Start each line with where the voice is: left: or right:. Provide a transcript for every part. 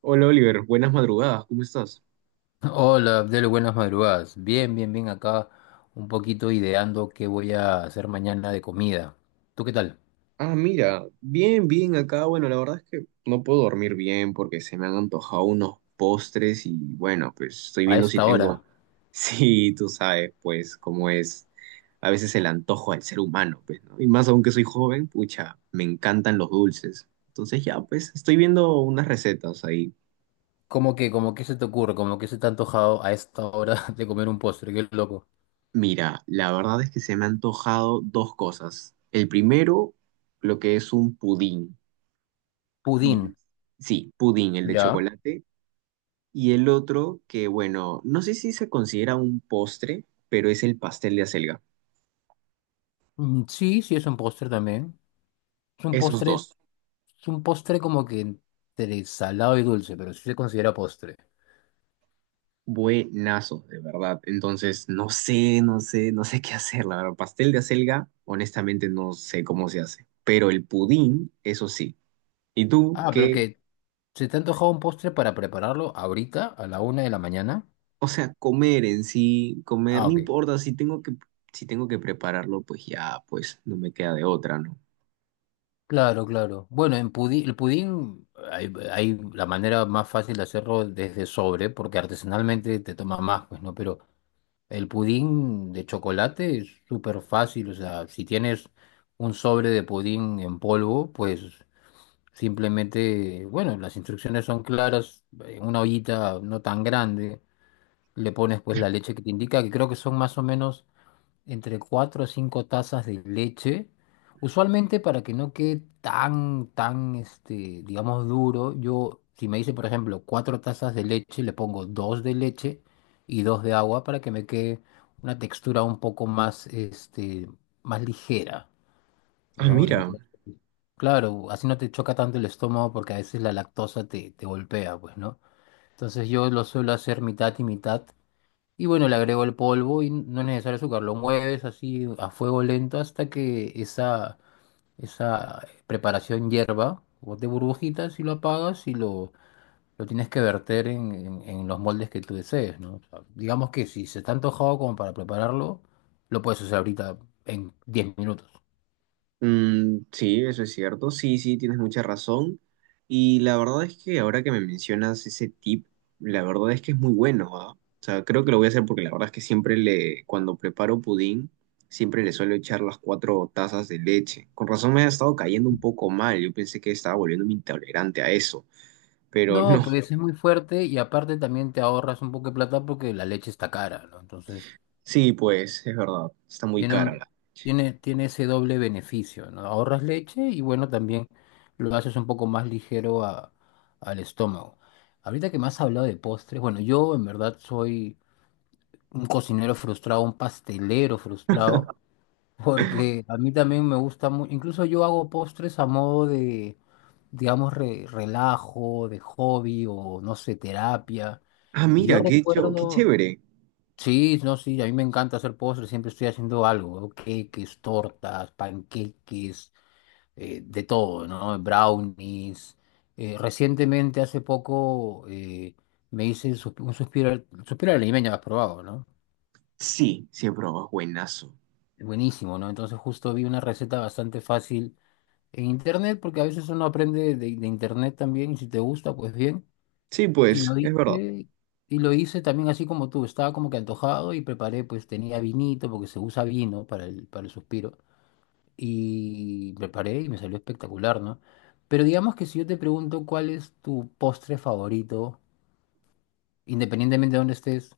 right: Hola Oliver, buenas madrugadas, ¿cómo estás?
left: Hola, Abdel, buenas madrugadas. Bien, bien, bien acá, un poquito ideando qué voy a hacer mañana de comida. ¿Tú qué tal?
right: Ah, mira, bien, bien acá. Bueno, la verdad es que no puedo dormir bien porque se me han antojado unos postres y bueno, pues estoy
left: A
right: viendo si
left: esta hora.
right: tengo... Sí, tú sabes, pues cómo es a veces el antojo del ser humano, pues, ¿no? Y más aún que soy joven, pucha, me encantan los dulces. Entonces ya, pues estoy viendo unas recetas ahí.
left: ¿Cómo que se te ocurre? ¿Cómo que se te ha antojado a esta hora de comer un postre? Qué loco.
right: Mira, la verdad es que se me han antojado dos cosas. El primero, lo que es un pudín.
left: Pudín.
right: Y sí, pudín, el de
left: ¿Ya?
right: chocolate. Y el otro que, bueno, no sé si se considera un postre, pero es el pastel de acelga.
left: Mm, sí, sí, es un postre también. Es un
right: Esos
left: postre,
right: dos,
left: es un postre, como que entre salado y dulce, pero sí se considera postre.
right: buenazos, de verdad. Entonces, no sé qué hacer, la verdad. Pastel de acelga, honestamente no sé cómo se hace. Pero el pudín, eso sí. ¿Y tú
left: Ah,
right: qué?
left: ¿se te ha antojado un postre para prepararlo ahorita, a la una de la mañana?
right: O sea, comer en sí, comer,
left: Ah,
right: no
left: ok.
right: importa, si tengo que prepararlo, pues ya, pues no me queda de otra, ¿no?
left: Claro, claro. Bueno, el pudín, hay la manera más fácil de hacerlo desde sobre, porque artesanalmente te toma más, pues, ¿no? Pero el pudín de chocolate es súper fácil, o sea, si tienes un sobre de pudín en polvo, pues simplemente, bueno, las instrucciones son claras. En una ollita no tan grande, le pones pues la leche que te indica, que creo que son más o menos entre 4 o 5 tazas de leche. Usualmente, para que no quede tan, digamos, duro, yo, si me dice, por ejemplo, 4 tazas de leche, le pongo 2 de leche y 2 de agua para que me quede una textura un poco más, más ligera,
right: Ah,
left: ¿no?
right: mira.
left: Entonces, claro, así no te choca tanto el estómago, porque a veces la lactosa te golpea, pues, ¿no? Entonces yo lo suelo hacer mitad y mitad. Y bueno, le agrego el polvo y no es necesario azúcar. Lo mueves así a fuego lento hasta que esa preparación hierva o de burbujitas, y lo apagas y lo tienes que verter en los moldes que tú desees, ¿no? O sea, digamos que si se está antojado como para prepararlo, lo puedes hacer ahorita en 10 minutos.
right: Mm, sí, eso es cierto. Sí, sí, tienes mucha razón. Y la verdad es que ahora que me mencionas ese tip, la verdad es que es muy bueno, ¿ah? O sea, creo que lo voy a hacer porque la verdad es que siempre le, cuando preparo pudín, siempre le suelo echar las cuatro tazas de leche. Con razón me ha estado cayendo un poco mal. Yo pensé que estaba volviéndome intolerante a eso, pero
left: No,
right: no.
left: pues es muy fuerte, y aparte también te ahorras un poco de plata porque la leche está cara, ¿no? Entonces
right: Sí, pues, es verdad. Está muy
left: Tiene
right: cara
left: un,
right: la.
left: tiene ese doble beneficio, ¿no? Ahorras leche y bueno, también lo haces un poco más ligero al estómago. Ahorita que me has hablado de postres, bueno, yo en verdad soy un cocinero frustrado, un pastelero frustrado, porque a mí también me gusta mucho, incluso yo hago postres a modo de, digamos, relajo, de hobby, o no sé, terapia.
right: Ah,
left: Y yo
right: mira, qué, cho- qué
left: recuerdo,
right: chévere.
left: Sí, no, sí, a mí me encanta hacer postres, siempre estoy haciendo algo, ¿no? Queques, tortas, panqueques, de todo, ¿no? Brownies. Recientemente, hace poco, me hice un suspiro, suspiro al limeño, has probado, ¿no?
right: Sí, sí he probado, es buenazo.
left: Buenísimo, ¿no? Entonces justo vi una receta bastante fácil en internet, porque a veces uno aprende de, internet también, y si te gusta, pues bien.
right: Sí,
left: Y lo
right: pues, es verdad.
left: hice, y lo hice también así como tú, estaba como que antojado y preparé, pues tenía vinito, porque se usa vino para el suspiro, y preparé y me salió espectacular, ¿no? Pero digamos que si yo te pregunto cuál es tu postre favorito, independientemente de dónde estés,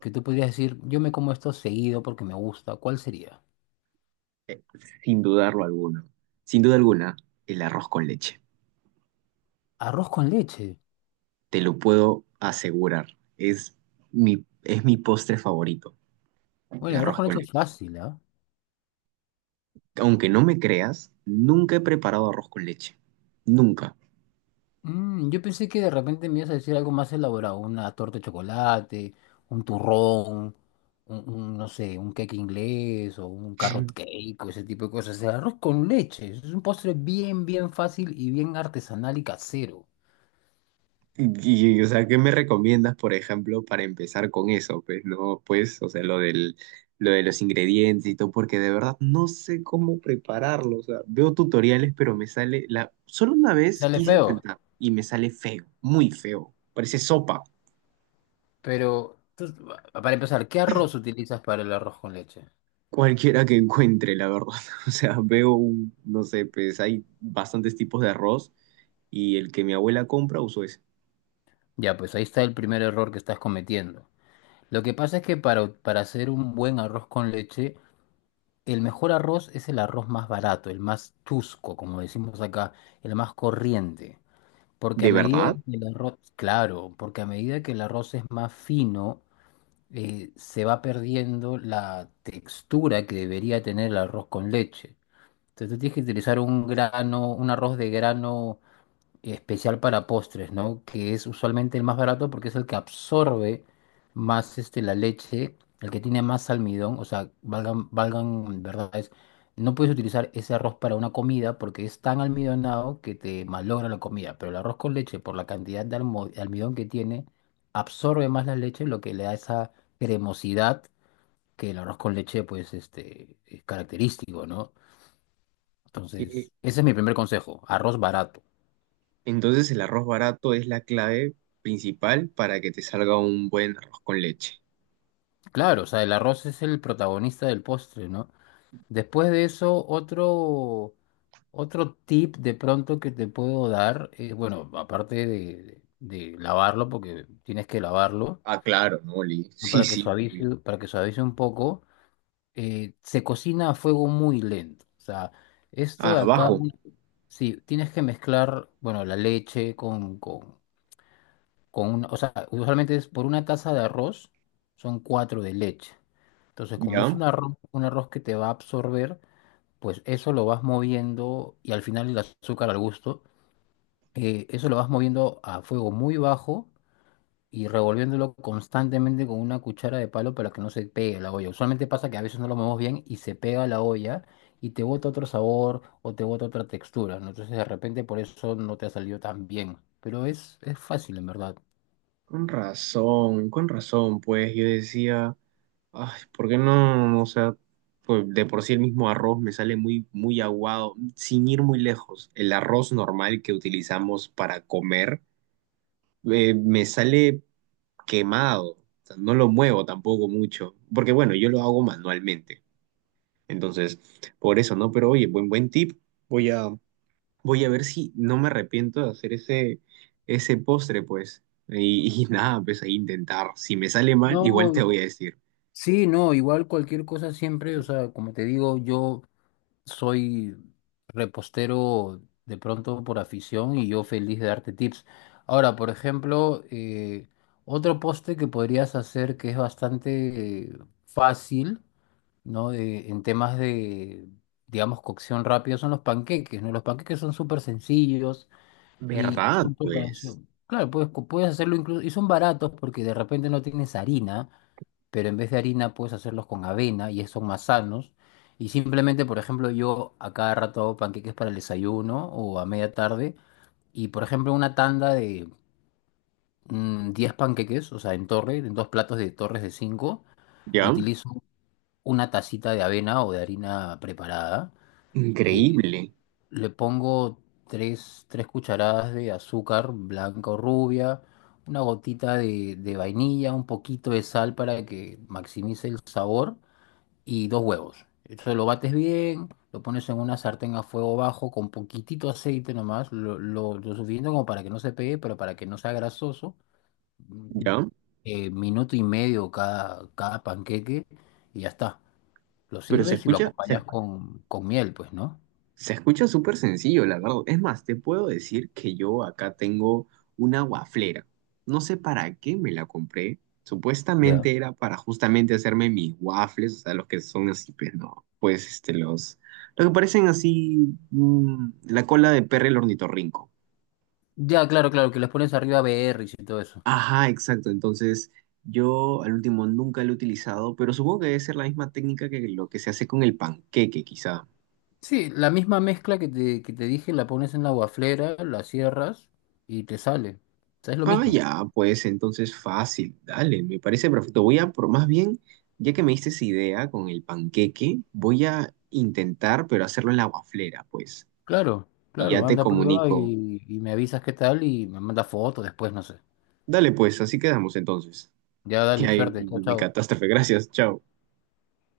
left: que tú podrías decir, yo me como esto seguido porque me gusta, ¿cuál sería?
right: Eh, Sin dudarlo alguno. Sin duda alguna, el arroz con leche.
left: Arroz con leche.
right: Te lo puedo asegurar. Es es mi postre favorito, el
left: Bueno, el arroz
right: arroz
left: con
right: con
left: leche es
right: leche.
left: fácil, ¿ah?
right: Aunque no me creas, nunca he preparado arroz con leche. Nunca.
left: Yo pensé que de repente me ibas a decir algo más elaborado, una torta de chocolate, un turrón, no sé, un cake inglés o un carrot cake o ese tipo de cosas. O sea, arroz con leche. Es un postre bien, bien fácil y bien artesanal y casero.
right: Y, o sea, ¿qué me recomiendas, por ejemplo, para empezar con eso? Pues no, pues, o sea, lo de los ingredientes y todo, porque de verdad no sé cómo prepararlo. O sea, veo tutoriales, pero me sale la... Solo una vez
left: Sale
right: quise
left: feo,
right: intentar y me sale feo, muy feo. Parece sopa,
left: pero para empezar, ¿qué arroz utilizas para el arroz con leche?
right: cualquiera que encuentre, la verdad. O sea, veo un, no sé, pues hay bastantes tipos de arroz y el que mi abuela compra uso ese.
left: Ya, pues ahí está el primer error que estás cometiendo. Lo que pasa es que para hacer un buen arroz con leche, el mejor arroz es el arroz más barato, el más chusco, como decimos acá, el más corriente. Porque a
right: ¿De
left: medida
right: verdad?
left: que el arroz, claro, porque a medida que el arroz es más fino, se va perdiendo la textura que debería tener el arroz con leche. Entonces tú tienes que utilizar un grano, un arroz de grano especial para postres, ¿no? Que es usualmente el más barato porque es el que absorbe más, la leche, el que tiene más almidón, o sea, valgan, valgan, ¿verdad? No puedes utilizar ese arroz para una comida porque es tan almidonado que te malogra la comida, pero el arroz con leche, por la cantidad de de almidón que tiene, absorbe más la leche, lo que le da esa cremosidad que el arroz con leche, pues, es característico, ¿no? Entonces, ese es mi primer consejo, arroz barato.
right: Entonces el arroz barato es la clave principal para que te salga un buen arroz con leche.
left: Claro, o sea, el arroz es el protagonista del postre, ¿no? Después de eso, otro tip de pronto que te puedo dar, bueno, aparte lavarlo, porque tienes que lavarlo,
right: Ah, claro, ¿no, Oli?
left: ¿no?
right: Sí,
left: para que
right: sí, obvio.
left: suavice, para que suavice un poco, se cocina a fuego muy lento. O sea, esto
right: Ah,
left: de acá,
right: abajo,
left: sí, tienes que mezclar, bueno, la leche con, o sea, usualmente es por una taza de arroz, son cuatro de leche. Entonces, como es
right: ¿ya?
left: un arroz que te va a absorber, pues eso lo vas moviendo, y al final el azúcar al gusto, eso lo vas moviendo a fuego muy bajo y revolviéndolo constantemente con una cuchara de palo para que no se pegue la olla. Usualmente pasa que a veces no lo movemos bien y se pega la olla y te bota otro sabor o te bota otra textura, ¿no? Entonces, de repente por eso no te ha salido tan bien. Pero es fácil, en verdad.
right: Con razón, pues yo decía, ay, ¿por qué no? O sea, pues de por sí el mismo arroz me sale muy, muy aguado, sin ir muy lejos. El arroz normal que utilizamos para comer me sale quemado, o sea, no lo muevo tampoco mucho, porque bueno, yo lo hago manualmente. Entonces, por eso, ¿no? Pero oye, buen, buen tip. Voy a, voy a ver si no me arrepiento de hacer ese postre, pues. Y nada, pues a intentar. Si me sale mal, igual
left: No,
right: te voy a decir.
left: sí, no, igual cualquier cosa siempre, o sea, como te digo, yo soy repostero de pronto por afición, y yo feliz de darte tips. Ahora, por ejemplo, otro poste que podrías hacer que es bastante fácil, ¿no? En temas de, digamos, cocción rápida son los panqueques, ¿no? Los panqueques son súper sencillos y
right: ¿Verdad?
left: su
right: Pues,
left: preparación. Claro, puedes hacerlo incluso, y son baratos porque de repente no tienes harina, pero en vez de harina puedes hacerlos con avena y son más sanos. Y simplemente, por ejemplo, yo a cada rato hago panqueques para el desayuno o a media tarde. Y, por ejemplo, una tanda de 10 panqueques, o sea, en torre, en dos platos de torres de cinco,
right: ¿ya?
left: utilizo una tacita de avena o de harina preparada. eh,
right: Increíble,
left: Le pongo tres cucharadas de azúcar blanca o rubia, una gotita de, vainilla, un poquito de sal para que maximice el sabor, y dos huevos. Entonces lo bates bien, lo pones en una sartén a fuego bajo con poquitito aceite nomás, lo suficiente como para que no se pegue, pero para que no sea grasoso. Mm,
right: ¿ya?
left: Minuto y medio cada panqueque y ya está. Lo
right: Pero se
left: sirves y lo
right: escucha,
left: acompañas
right: se
left: con, miel, pues, ¿no?
right: Se escucha súper sencillo, la verdad. Es más, te puedo decir que yo acá tengo una waflera. No sé para qué me la compré.
left: Ya.
right: Supuestamente era para justamente hacerme mis waffles, o sea, los que son así, pues no, pues este, los que parecen así, mm, la cola de perro el ornitorrinco.
left: Ya, claro, claro, que les pones arriba berries y todo eso.
right: Ajá, exacto. Entonces, yo al último nunca lo he utilizado, pero supongo que debe ser la misma técnica que lo que se hace con el panqueque, quizá.
left: Sí, la misma mezcla que te dije, la pones en la guaflera, la cierras y te sale. O sea, es lo
right: Ah,
left: mismo.
right: ya, pues entonces fácil, dale, me parece perfecto. Voy a, pro- más bien, ya que me diste esa idea con el panqueque, voy a intentar, pero hacerlo en la waflera, pues.
left: Claro,
right: Y
left: claro,
right: ya te
left: anda a prueba
right: comunico.
left: y me avisas qué tal y me manda fotos después, no sé.
right: Dale, pues, así quedamos entonces.
left: Ya
right: Y
left: dale,
right: ahí
left: suerte, chao,
right: mi
left: chao.
right: catástrofe, gracias, chao.